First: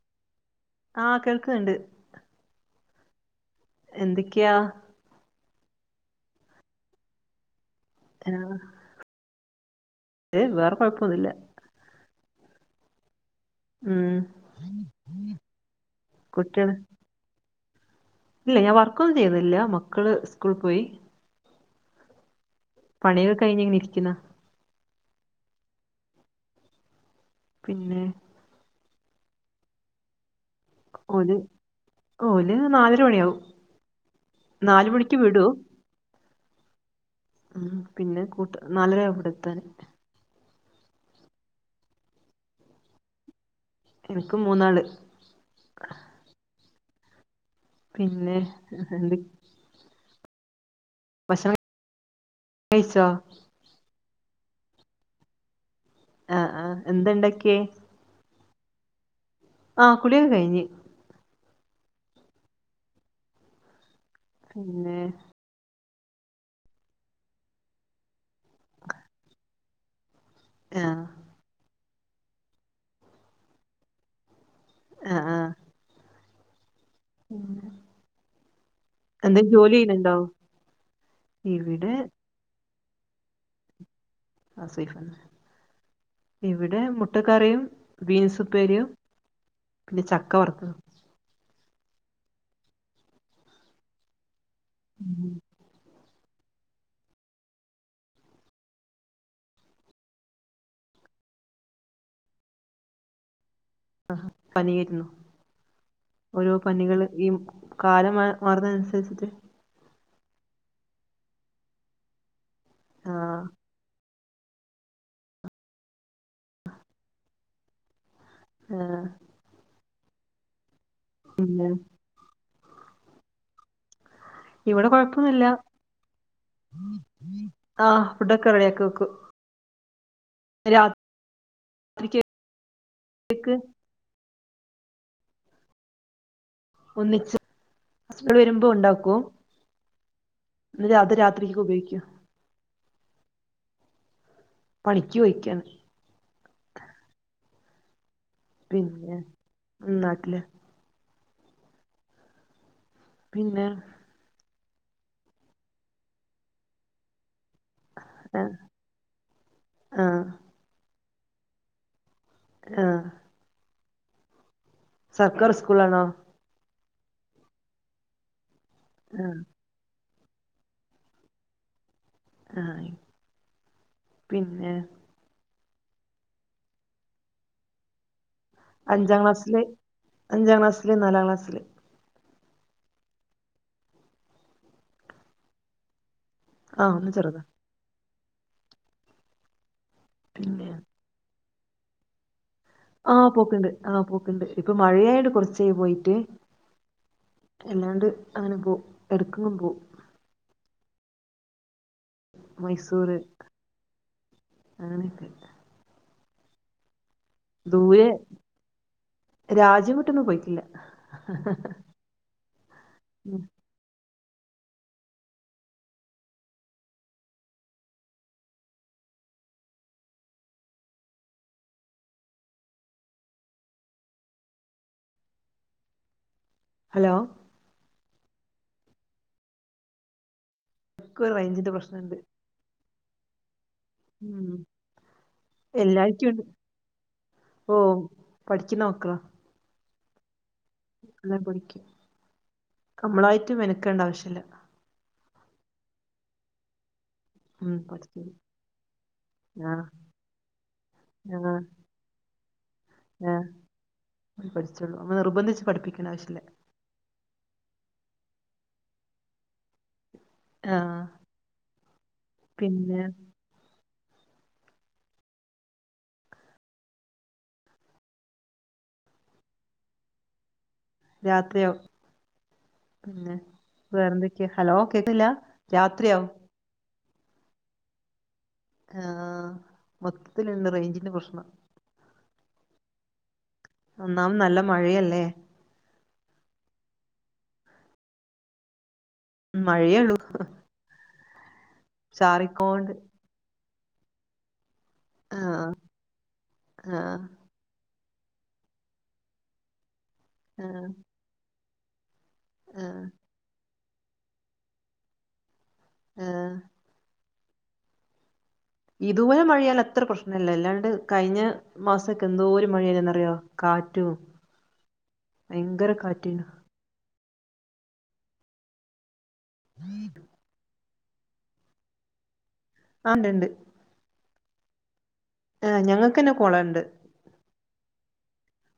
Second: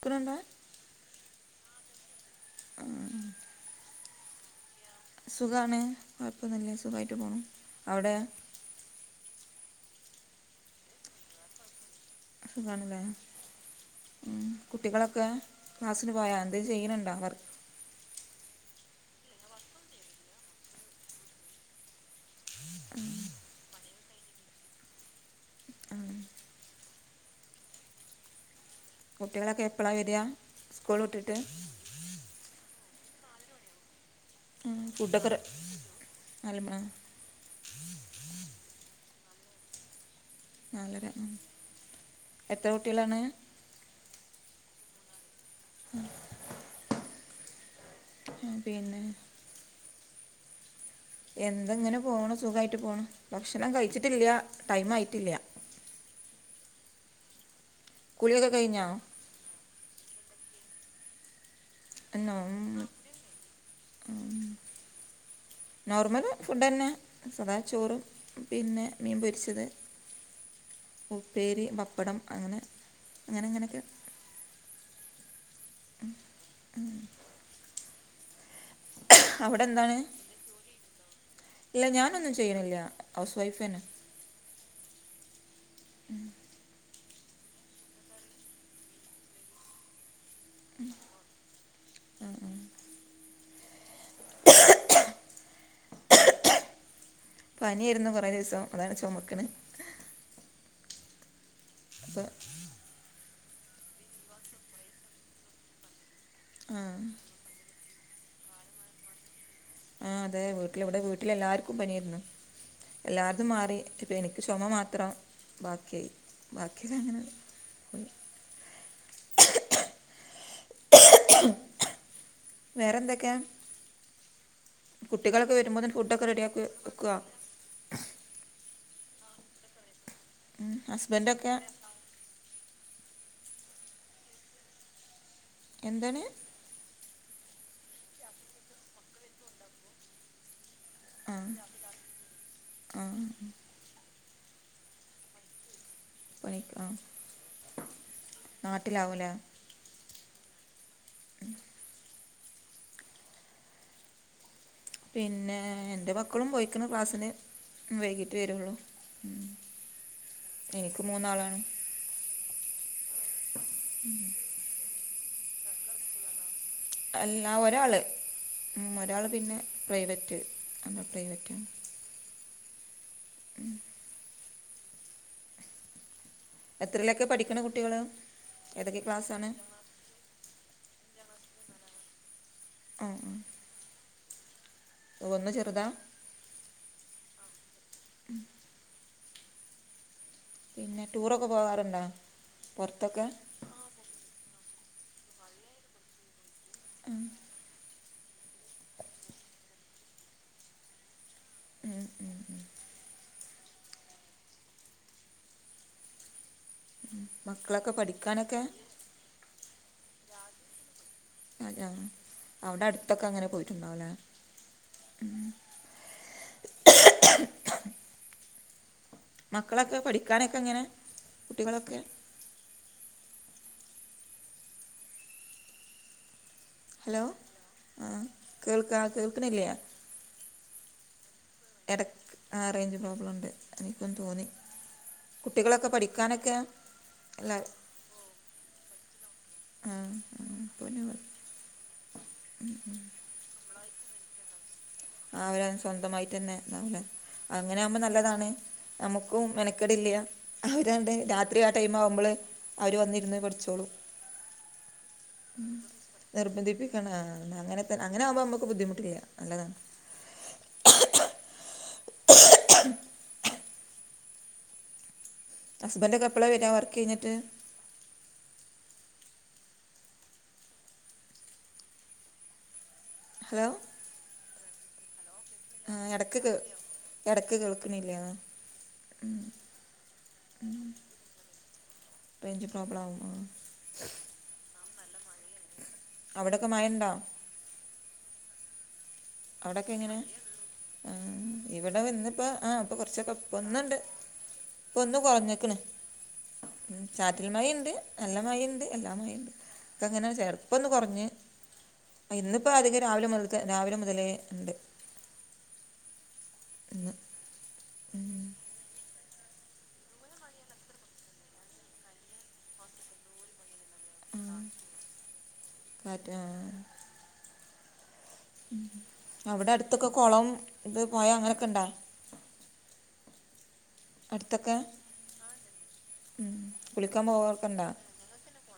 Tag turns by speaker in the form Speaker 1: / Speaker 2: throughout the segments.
Speaker 1: പിന്നെന്തെ?
Speaker 2: ആഹ് കേൾക്ക്ണ്ട്.
Speaker 1: ആഹ്
Speaker 2: എന്തൊക്കെയാ?
Speaker 1: സുഖാണ് കൊഴപ്പംന്നുംല്ല സുഖായിട്ട് പോണു അവടെ?
Speaker 2: ആഹ് ഏയ് വേറെ കൊഴപ്പന്നുല്ല.
Speaker 1: സുഖാണ്ല്ലേ ഉം കുട്ടികളൊക്കെ ക്ലാസ്സിന് പോയാ എന്തെ ഇങ്ങനെ
Speaker 2: കുട്ടികള്
Speaker 1: ചെയ്യ്ണണ്ട വർ
Speaker 2: ഇല്ല ഞാൻ വർക്കൊന്നും ചെയ്യുന്നില്ല മക്കള് സ്കൂള് പോയി. പണികൾ കഴിഞ്ഞ് ഇങ്ങനെരിക്കുന്ന.
Speaker 1: ആഹ്
Speaker 2: പിന്നെ?
Speaker 1: കുട്ടികളെക്കെ എപ്പളാ വരാ സ്കൂൾ വിട്ട്
Speaker 2: ഓല്
Speaker 1: ട്ട്?
Speaker 2: ഓല് നാലര മണിയാവും.
Speaker 1: ഉം
Speaker 2: നാല് മണിക്ക്
Speaker 1: ഫുഡക്കെ റെ
Speaker 2: വിടും
Speaker 1: അലമ്മ
Speaker 2: ഉം പിന്നെ കൂട്ട നാലര ഇവടെത്താൻ.
Speaker 1: നാലര മ് എത്ര കുട്ടികളാണ്?
Speaker 2: ഇൻക്ക് മൂന്നാള്.
Speaker 1: ഉം
Speaker 2: പിന്നെ
Speaker 1: പിന്നെ
Speaker 2: എന്ത ഭക്ഷണം
Speaker 1: എന്ത ങ്ങനെ പോണ് സുഖായിട്ട് പോണ്
Speaker 2: കഴിച്ചോ
Speaker 1: ഭക്ഷണം കഴിച്ചിട്ടില്ല ടൈം ആയിട്ടില്ല.
Speaker 2: ആഹ് ആഹ് എന്താ ണ്ടാക്കിയേ?
Speaker 1: കുളിയൊക്കെ കഴിഞ്ഞോ?
Speaker 2: ആഹ് കുളിക്കെ കഴിഞ്ഞ്.
Speaker 1: എന്നൗ മ്
Speaker 2: പിന്നെ?
Speaker 1: നോർമല് ഫുഡന്നെ സദാ ചോറ് പിന്നെ മീൻ പൊര്ച്ചത്.
Speaker 2: ആഹ്
Speaker 1: ഉപ്പേരി പപ്പടം അങ്ങനെ ങ്ങനെ ങ്ങനെക്കെ
Speaker 2: ആഹ് ആഹ്
Speaker 1: ഉം
Speaker 2: ഉം
Speaker 1: അവടെന്താണ് ഇല്ല
Speaker 2: ഇവിടെ
Speaker 1: ഞാനൊന്നും ചെയ്യ്ണില്ല ഹൗസ് വൈഫ്ന്നെ.
Speaker 2: ആഹ് സൈഫന്നെ ഇവടെ മു ട്ട കറിം ബീൻസ് പ്പേരിയും പിന്നെ ചക്ക വർത്തതും.
Speaker 1: ഉം ഉം
Speaker 2: ഉം
Speaker 1: പനിയാര്‌ന്നു കൊറേ ദിവസം അതാണ് ചൊമക്ക്നേ. പാ
Speaker 2: ആഹ് പനിയെര്ന്നു ഓരോ
Speaker 1: ആ
Speaker 2: പനികള് ഈ കാലം മാർ മാറുന്നനുസരിച്ചിട്ട്
Speaker 1: ആഹ് അതെ വീട്ട്ല് വടെ വീട്ട്ല് എല്ലാർക്കും പനിയാര്‌ന്നു
Speaker 2: ആഹ്
Speaker 1: എല്ലാര്തും മാറി. പ്പ എനിക്ക് ചുമ മാത്രം ബാക്കിയി ബാക്കിത്ങ്ങനാണ്ട് പോയി.
Speaker 2: ആഹ് ഇല്ലാ
Speaker 1: വേറെന്തൊക്കെയാ?
Speaker 2: ഇവടെ കൊഴപ്പൊന്നുല്ല
Speaker 1: വരുമ്പോൾ ഫുഡൊക്കെ റെഡിയാക്കി വെക്കുക
Speaker 2: ആഹ് ഫുഡൊക്കെ റെഡിയാക്കി വെക്കും. രാ
Speaker 1: ഹസ്ബന്റോക്കെ?
Speaker 2: യക്ക്
Speaker 1: എന്താണ്?
Speaker 2: ഒന്നിച്ച് ഹസ്ബന്റ്‌ വരുമ്പോ ഉണ്ടാക്കോ? ഇല്ല അത് രാത്രികക്ക് ഉപയോഗിക്കും.
Speaker 1: ആഹ്.
Speaker 2: പണിക്ക്വയ്ക്കാണ്.
Speaker 1: പോയ് ആഹ്.
Speaker 2: പിന്നെ ഉം നാട്ടിലാ.
Speaker 1: [inaudible]
Speaker 2: പിന്നെ?
Speaker 1: പിന്നെ ന്റെ മക്കളും പോയിക്ക്ണ് ക്ലാസ്സിന്. ഉം വൈകിട്ട്
Speaker 2: ആഹ്
Speaker 1: വരൊള്ളൂ
Speaker 2: ആഹ്
Speaker 1: എനിക്ക് മൂന്നാളാണ്.
Speaker 2: ആഹ്.
Speaker 1: [inaudible] [inaudible]
Speaker 2: സർക്കാർ സ്കൂളാണോ?
Speaker 1: [unintelligible] അല്ലാ ഒരാള് ഉം ഒരാള്
Speaker 2: ആഹ്
Speaker 1: പിന്നെ പ്രൈവറ്റ് എന്താ പ്രൈവറ്റ.
Speaker 2: ആഹ്.
Speaker 1: ഉം.
Speaker 2: പിന്നെ?
Speaker 1: എത്രയിലൊക്കെ പഠിക്ക്ണ് കുട്ടികള്?
Speaker 2: അഞ്ചാ ക്ലാസ്സില്, അഞ്ചാക്ലാസ്സില് നാലാ ക്ലാസ്സില്.
Speaker 1: ആഹ് ആ. ഓ ഒന്ന് ചെറ്താ.
Speaker 2: ആഹ് ഒന്ന് ചെറ്താ.
Speaker 1: ഉം.
Speaker 2: പിന്നെ?
Speaker 1: പിന്നെ ടൂറൊക്കെ പോവാറ്ണ്ടോ?
Speaker 2: ആ പോക്ക്ണ്ട് ആ പോക്ക്ണ്ട് ഇപ്പൊ മഴയായോട് കോർച്ചായി പോയിട്ട്.
Speaker 1: മ്.
Speaker 2: അല്ലാണ്ട് അങ്ങനെ പോവും എട് ക്കങ്ങും പോവും.
Speaker 1: മ്.
Speaker 2: മൈസൂര് അങ്ങനെയൊക്കെ.
Speaker 1: [inaudible]
Speaker 2: ദൂരെ
Speaker 1: പഠിക്കാനൊക്കെ
Speaker 2: രാജ്യംവിട്ടൊന്നും പോയിട്ടില്ല.
Speaker 1: അതെ അവ്ടെ അട്ത്തൊക്കെ
Speaker 2: ഉം
Speaker 1: അങ്ങനെ പോയിട്ണ്ടാവുല്ലേ. മക്കളൊക്കെ പഠിക്കാനൊക്കെ എങ്ങനെ കുട്ടികളൊക്കെ? ഹലോ ആ കേൾക്ക കേൾക്ണില്ലേ?
Speaker 2: ക്ക് ഒരു റേഞ്ച്
Speaker 1: എടക്ക് ആ റേഞ്ച് പ്രോബ്ലംണ്ട്. എനിക്കും തോന്നി
Speaker 2: ഉം
Speaker 1: കുട്ടികളൊക്കെ
Speaker 2: എല്ലാർക്കും ഉണ്ട്
Speaker 1: പഠിക്കാനൊക്കെ എല്ലെ.
Speaker 2: ഓ പഠിക്കുന്ന മക്കള.
Speaker 1: ആഹ്.
Speaker 2: നല്ലോം പഠിക്കും അമ്മളായിട്ട് മെനക്കേണ്ട ആവശ്യല്ല.
Speaker 1: ആ അവരെന്നെ സ്വന്തമായിട്ട് തന്നെവൂലെ
Speaker 2: ഉം
Speaker 1: അങ്ങനെ ആവുമ്പോ
Speaker 2: പഠിക്കും
Speaker 1: നല്ലതാണ്. നമുക്കും
Speaker 2: ആഹ്
Speaker 1: മെനക്കെടില്ല്യ അവരാണ്ട്
Speaker 2: ആഹ്
Speaker 1: രാത്രി ആ ടൈം ആവുമ്പോള് അവര് വന്നിരുന്ന് പഠിച്ചോളും.
Speaker 2: ഓല് പഠിച്ചോളും നമ്മൾ നിർബന്ധിച്ച് പഠിപ്പിക്കണ്ട ആവശ്യല്ല.
Speaker 1: ന്നെ അങ്ങനത്തന്ന അങ്ങനെയാവുംമ്പോ അമ്മക്ക് ബുദ്ധിമുട്ടില്ല്യ നല്ലതാണ്.
Speaker 2: ആഹ് പിന്നെ
Speaker 1: ഹസ്ബന്റൊക്കെ വരാ വർക്കയ് ഞ്ഞ്ട്ട്?
Speaker 2: രാത്രിയാവും പിന്നെ
Speaker 1: ഹലോ
Speaker 2: വേറെന്തൊക്കെയ ഹലോ കേക്കില്ല
Speaker 1: ആഹ്
Speaker 2: രാത്രിയാവും
Speaker 1: ഇടക്ക് കേ ഇടക്ക് കേൾക്കണില്ല
Speaker 2: ആഹ് മൊത്തത്തിൽ ഇന്ന് റേഞ്ചിന്റെ പ്രശ്ന
Speaker 1: റേഞ്ച് പ്രോബ്ലം ആവും ആഹ്
Speaker 2: ഒന്നാമത് നല്ല മഴയല്ലേ
Speaker 1: അവിടയൊക്കെ മഴണ്ടോ അവിടെയൊക്കെ
Speaker 2: മഴയേള്ളൂ
Speaker 1: എങ്ങനെ ഇവിടെ ഇന്നിപ്പോ ആഹ്
Speaker 2: ചാറിക്കോണ്ട്
Speaker 1: ഇപ്പോ കുറച്ചൊക്കെ ഇപ്പ ഒന്നണ്ട് ഇപ്പ ഒന്ന്
Speaker 2: ആ
Speaker 1: കുറഞ്ഞക്കണ് ഉം
Speaker 2: ആ
Speaker 1: ചാ ചാറ്റൽ മയണ്ട് നല്ല മഴണ്ട് എല്ലാ മയണ്ട് അക്ക അങ്ങനെ
Speaker 2: ആ
Speaker 1: ചെറുപ്പൊന്ന് കുറഞ്ഞ് ഇന്നിപ്പോ
Speaker 2: ആ
Speaker 1: അധികം രാവിലെ മുതൽക്ക് രാവിലെ മുതലേ ഉണ്ട്
Speaker 2: ആഹ്
Speaker 1: ഇന്ന് ഉം
Speaker 2: ഇതുപോലെ മഴയാലും അത്ര പ്രശ്നല്ല അല്ലാണ്ട് കഴിഞ്ഞ മാസക്കെ എന്തോരു മഴാന്നറിയോ കാറ്റും ഭയങ്കര
Speaker 1: കാറ്റ്
Speaker 2: കാറ്റും
Speaker 1: ആ ഉം അവിടെ അടുത്തൊക്കെ കുളം ഇത് പോയ അങ്ങനെയൊക്കെ ഉണ്ടാ
Speaker 2: ആണ്ട് ണ്ട്
Speaker 1: അടുത്തൊക്കെ
Speaker 2: ആഹ് ഞങ്ങൾക്കന്നെ
Speaker 1: ഉം,
Speaker 2: കൊളണ്ട്
Speaker 1: കുളിക്കാൻ പോവർക്കണ്ടാ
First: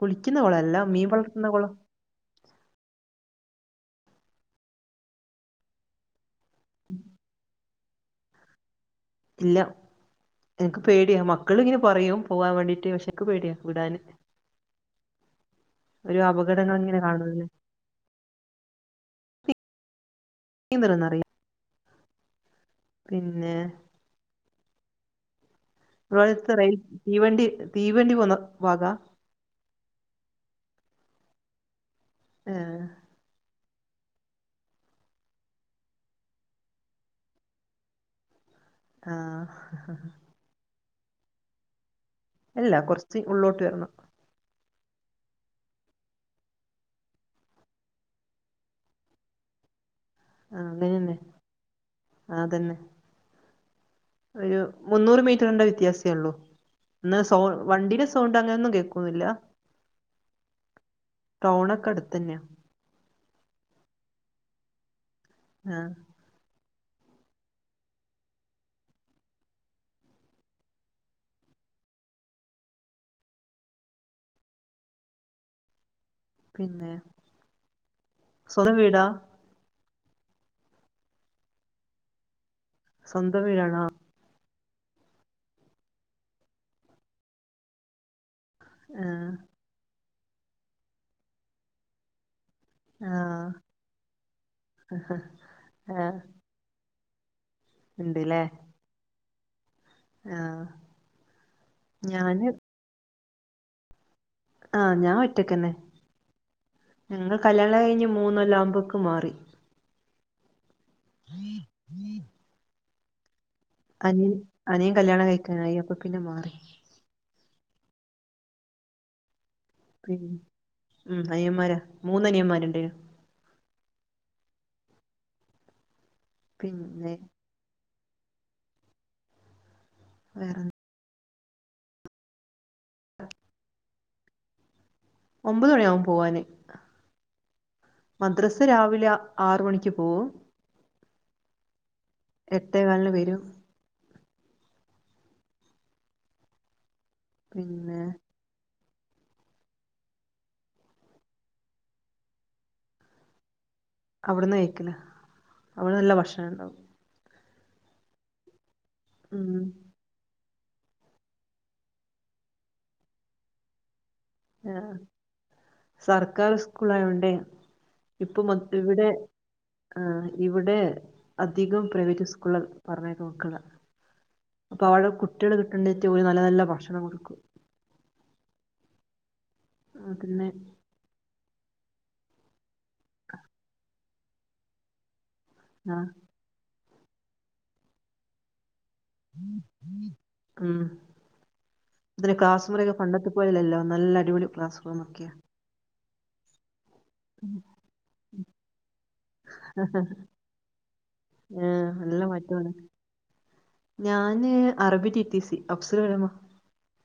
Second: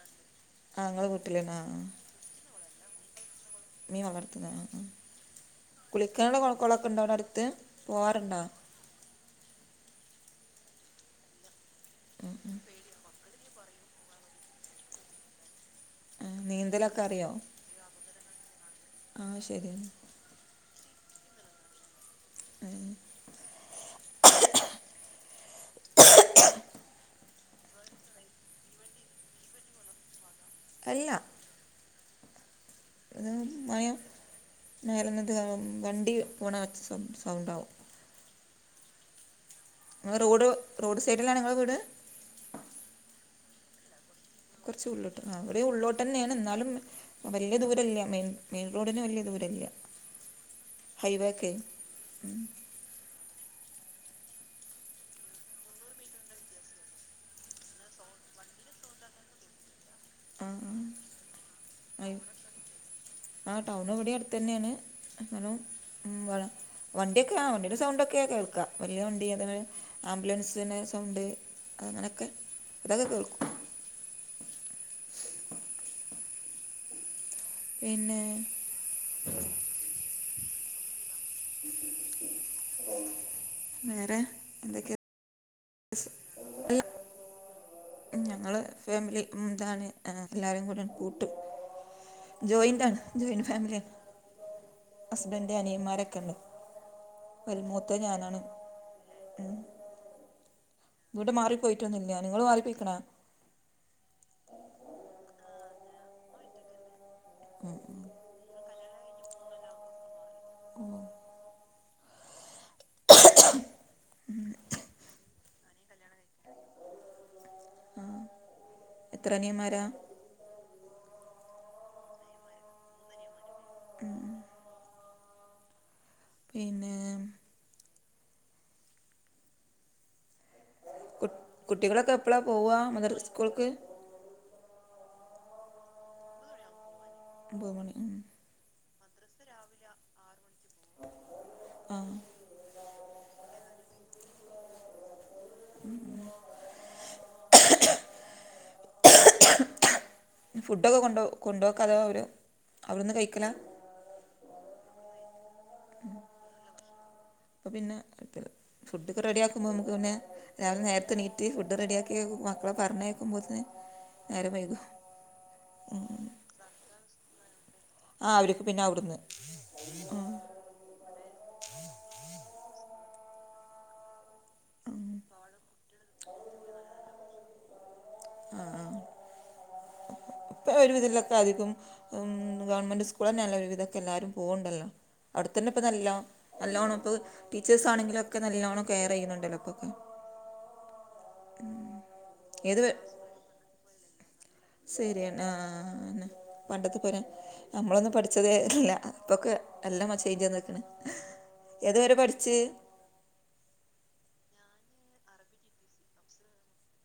Speaker 2: കുളിക്കുന്ന കൊളല്ല
Speaker 1: ആഹ്
Speaker 2: മീൻ
Speaker 1: ഇങ്ങളെ
Speaker 2: വളർത്തുന്ന
Speaker 1: വീട്ടിലന്നാ
Speaker 2: കൊളം
Speaker 1: മീൻ വളർത്തുന്ന കുളിക്കാനുള്ള കൊളക്കൊണ്ടോവിടെ അടുത്ത് പോവാറുണ്ടോ
Speaker 2: ഇല്ല എനിക്ക് പേടിയാ മക്കള ഇങ്ങനെ പറയും പോകൻ വേണ്ടീട്ട് പക്ഷേക്ക് പേടിയാ വിടാന് ഓരോ
Speaker 1: ആ, നീന്തലൊക്കെ
Speaker 2: അപകടങ്ങളിങ്ങനെ കാണല്ലേ
Speaker 1: ആഹ് ശരി അന്ന
Speaker 2: നീന്തലൊന്നും അറീയോ
Speaker 1: ഉം
Speaker 2: പിന്നെ ങ്ങളത്ത് റെയിൽ തീവണ്ടി തീവണ്ടി പോന്ന വാഗാ
Speaker 1: അല്ല
Speaker 2: ആഹ്
Speaker 1: അത് മയം നേര നിത് വണ്ടി പോണച്ച സൗണ്ട സൗണ്ടാവും
Speaker 2: ആഹ്
Speaker 1: ങ്ങ റോഡ് റോഡ് സൈഡിലാണിങ്ങളെ വീട്
Speaker 2: അല്ല കൊർച്ച് ഉള്ളോട്ട് വരണം
Speaker 1: കൊർച് ഉള്ളോട്ട് ഇവടിം ഉള്ളിലോട്ടന്നെന് ന്നാലും വല്യ ദൂരല്ല മെയിൻ മെയിൻ റോഡിന് വല്യ ദൂരല്ല്യ
Speaker 2: ആഹ് അങ്ങനെന്നെ
Speaker 1: ഹൈവേക്കെ
Speaker 2: അതന്നെ ഒരു മുന്നൂറ് മീറ്ററിന്റെ വ്യത്യാസേ ഒള്ളൂ ന്നാ സോ വണ്ടിടെ സൗണ്ട് അങ്ങനെയൊന്നും കേൾക്കൂല്ല
Speaker 1: ആ ആ. ഹൈ-
Speaker 2: ടൗണൊക്കെടുത്തന്യ
Speaker 1: ആ ടൗൺ എവിടെ അടുത്തന്നേന് എന്നാലു
Speaker 2: ആഹ്
Speaker 1: വടെ വണ്ടിയൊക്കെ ആ വണ്ടിയുടെ സൗണ്ട ഒക്കെ കേൾക്കാ വല്യ വണ്ടി അങ്ങനെ ആംബുലൻസിന് സൗണ്ട് അങ്ങനെയൊക്കെ ഇതൊക്കെ കേൾ
Speaker 2: പിന്നെ
Speaker 1: പിന്നെ
Speaker 2: സ്വന്തം വീടാ സ്വന്തം വീടാണോ
Speaker 1: വേറെ എന്തൊക്കെ [unintelligible] ങ്ങൾ ഫാമിലി
Speaker 2: ആഹ്
Speaker 1: എന്താണ് എല്ലാരുകൂടി കൂട്ടു ജോയിൻ ന്റാണ്
Speaker 2: ആഹ്
Speaker 1: ജോയിന്റ് ഫാമിലിയാ ഹസ്ബൻഡന്റെ
Speaker 2: ആഹ്
Speaker 1: അനിയന്മാരൊക്കെയിണ്ട് മരി മൂത്തത് ഞാനാണ്
Speaker 2: ഇണ്ട്ല്ലേ ആഹ്
Speaker 1: വീട് മാറിപ്പോയിട്ടൊന്നില്ലാ ങ്ങള്
Speaker 2: ഞാന്
Speaker 1: മാറിപ്പോയിക്കണ
Speaker 2: ആ ഞാ ഒറ്റക്കന്നെ ഞങ്ങൾ കല്യാണം കഴിഞ്ഞ് മൂന്നൊല്ലാവുമ്പോക്ക് മാറി
Speaker 1: മ്
Speaker 2: അനി അനിയൻ കല്യാണം കഴിക്കാനായി അപ്പൊ പിന്നെ മാറി
Speaker 1: ആ എത്രനിയന്മാരാ
Speaker 2: പിൻ മ് അനിയന്മാരാ മൂന്നനിയന്മാരുണ്ടായിനു
Speaker 1: മ് മ് പിന്നേ
Speaker 2: പിന്നെ വേറെ
Speaker 1: കു കുട്ടികളൊക്കെ എപ്പൊളാ പോവാ മദർ സ്കൂൾക്ക്
Speaker 2: ഒമ്പത് മണിയാവും പോവാന്
Speaker 1: ഒമ്പത് മണി മ്
Speaker 2: മദ്രസരാവിലെ ആറ് മണിക്ക് പോവും
Speaker 1: ആഹ്
Speaker 2: എട്ടേ കാലിന് വരും
Speaker 1: മ് മ്
Speaker 2: പിന്നെ
Speaker 1: ഫുഡൊക്കെ കൊണ്ട് കൊണ്ടപോക്കാതോ അവർ അവി ടന്ന് കഴിക്കല
Speaker 2: അവിടന്ന് കഴിക്കല അവിടെ നല്ല ഭക്ഷണണ്ടാവും
Speaker 1: അപ്പ പിന്നെകൊഴപ്പില്ല ഫുഡൊക്കെ റെഡി
Speaker 2: ഉം
Speaker 1: ആക്കുമ്പോ മ്മക്ക് പിന്നെ രാവിലെ നേരത്തെ എണീറ്റ് ഫുഡ് റെഡി ആക്കി മക്കളെ പറഞ്ഞേക്കുമ്പോത്തിന്
Speaker 2: ആ സർക്കാർ സ്കൂളായോണ്ടെ
Speaker 1: ആ
Speaker 2: ഇപ്പൊ മൊ
Speaker 1: അവർക്ക് പിന്നെ
Speaker 2: ഇവിടെ
Speaker 1: അവിടുന്ന്
Speaker 2: ആഹ് ഇവിടെ അധികം പ്രൈവറ്റ് സ്കൂളിൽ പറഞ്ഞയക്ക മക്കളെ അപ്പൊ അവിടെ കുട്ടികൾ കിട്ടേണ്ടിട്ട് ഒരു നല്ല നല്ല ഭക്ഷണം കൊടുക്കും
Speaker 1: ആഹ് ആഹ്
Speaker 2: പിന്നെ
Speaker 1: ഇപ്പ ഒരു വിധലൊക്കെ അധികം ഗവൺമെന്റ് സ്കൂൾ തന്നെല്ലേ ഒരുവിദൊക്കെ എല്ലാരും പോവണ്ടല്ലോ അവിടെത്തന്നെ ഇപ്പ നല്ല
Speaker 2: ആഹ്
Speaker 1: നല്ലോണം ഇപ്പോൾ ടീച്ചേഴ്സ് ആണെങ്കിലോക്കെ നല്ലോണം കെയർ ചെയ്യുന്നുണ്ടല്ലോ ഇപ്പൊക്കെ
Speaker 2: ഉം പിന്നെ ക്ലാസ് മുറിയൊക്കെ പണ്ടത്തെ- പോലല്ലല്ലോ നല്ല അടിപൊളി ക്ലാസ്
Speaker 1: ശരി
Speaker 2: റൂമൊക്കെയാ
Speaker 1: എന്ന ആഹ് അതെന്നെ പണ്ടത്തെ പോലെ നമ്മളൊന്നും പഠിച്ചതേ അല്ല ഇപ്പൊക്കെ നല്ല ആ ചേഞ്ച് വന്നേക്കണ്
Speaker 2: ആഹ്
Speaker 1: ഏതുവരെ
Speaker 2: നല്ല
Speaker 1: പഠിച്ച്
Speaker 2: മാറ്റമാണ് ഞാന് അറബി T T C Afzal Ulama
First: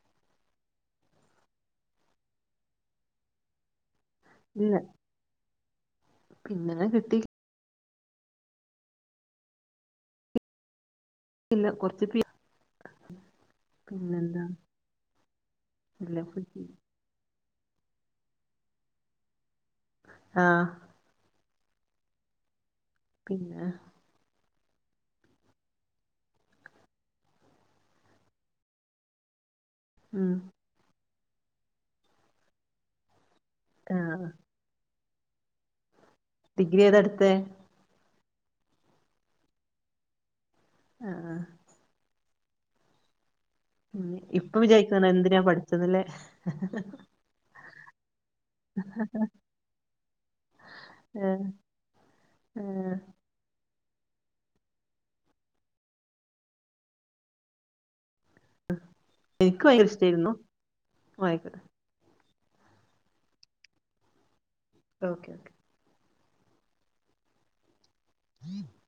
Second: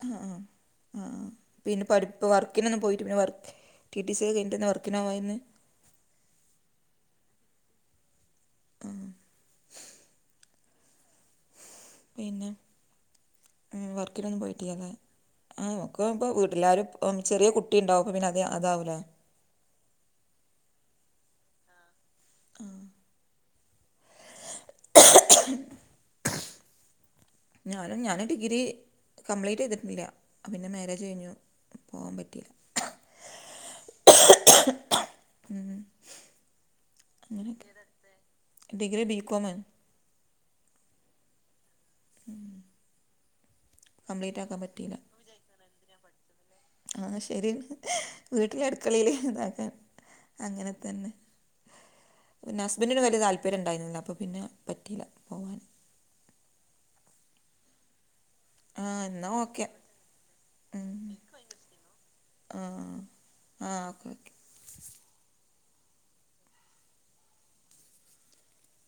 Speaker 1: ആഹ് ആഹ് ആഹ് പിന്നെ പടിപ്പ് വർക്കിന് ഒന്നും പോയിറ്റ് പിന്നെ വർക്ക് ടി ടി സി യൊക്കെ കഴിഞ്ഞിട്ട് ന്താ
Speaker 2: ഇല്ല
Speaker 1: വർക്കിന് പോകാതിരുന്നേ
Speaker 2: പിന്നെ കിട്ടില്ല
Speaker 1: ആഹ്
Speaker 2: ഇല്ല കൊറ
Speaker 1: പിന്നെ വർക്കിലൊന്നും
Speaker 2: പിന്നെന്താ
Speaker 1: പോയിട്ടില്ലല്ലേ ആ ഒക്കെ
Speaker 2: ഇല്ല
Speaker 1: ഇപ്പൊ വീട്ടിലെല്ലാരും അപ്പം ചെറിയ കുട്ടി ണ്ടാവും അപ്പൊ പിന്നെ അത് അതാവൂല്ലേ
Speaker 2: ആഹ്
Speaker 1: ആഹ്
Speaker 2: പിന്നാ
Speaker 1: ഞാനും ഞാന് ഡിഗ്രി കംപ്ലീറ്റെയ് തിട്ടില്ല
Speaker 2: ഉം
Speaker 1: പിന്നെ മാരേജ് കഴിഞ്ഞു പോകാൻ പറ്റിയില്ല
Speaker 2: ആഹ്
Speaker 1: ഉം
Speaker 2: ഡിഗ്രി ഏതാ എടുത്തേ
Speaker 1: അങ്ങന ഒക്കെ ആണ് ഡിഗ്രി ബി കോമേ
Speaker 2: ആഹ് ആഹ്.
Speaker 1: ഉം.
Speaker 2: ഇപ്പൊ
Speaker 1: പറ്റിയില്ല
Speaker 2: വിചാരിക്കുന്ന എന്തിനാ പഠിച്ചത് ന്നില്ലെ?
Speaker 1: അയ് ശരിന്നേ വീട്ടില് അടുക്കളയിൽ ഇതാക്കാൻ അങ്ങനെ തന്നെ
Speaker 2: ആഹ്
Speaker 1: പിന്നേ
Speaker 2: ആഹ്
Speaker 1: ഹസ്ബന്റിന് വലിയ താല്പര്യം ഉണ്ടായിരുന്നില്ല അപ്പൊ പിന്നെ പറ്റിയില്ല പോവാൻ. ആഹ് എന്നാ
Speaker 2: എനിക്ക്
Speaker 1: ഓക്കെ
Speaker 2: ഭയങ്കര ഇഷ്ടായിരുന്നു
Speaker 1: ഉം.
Speaker 2: ഓക്കെ
Speaker 1: ആഹ് ആഹ് ഓക്കെ ഓക്കെ...
Speaker 2: ഓക്കെ ഓക്കെ. ഉം [unintelligible]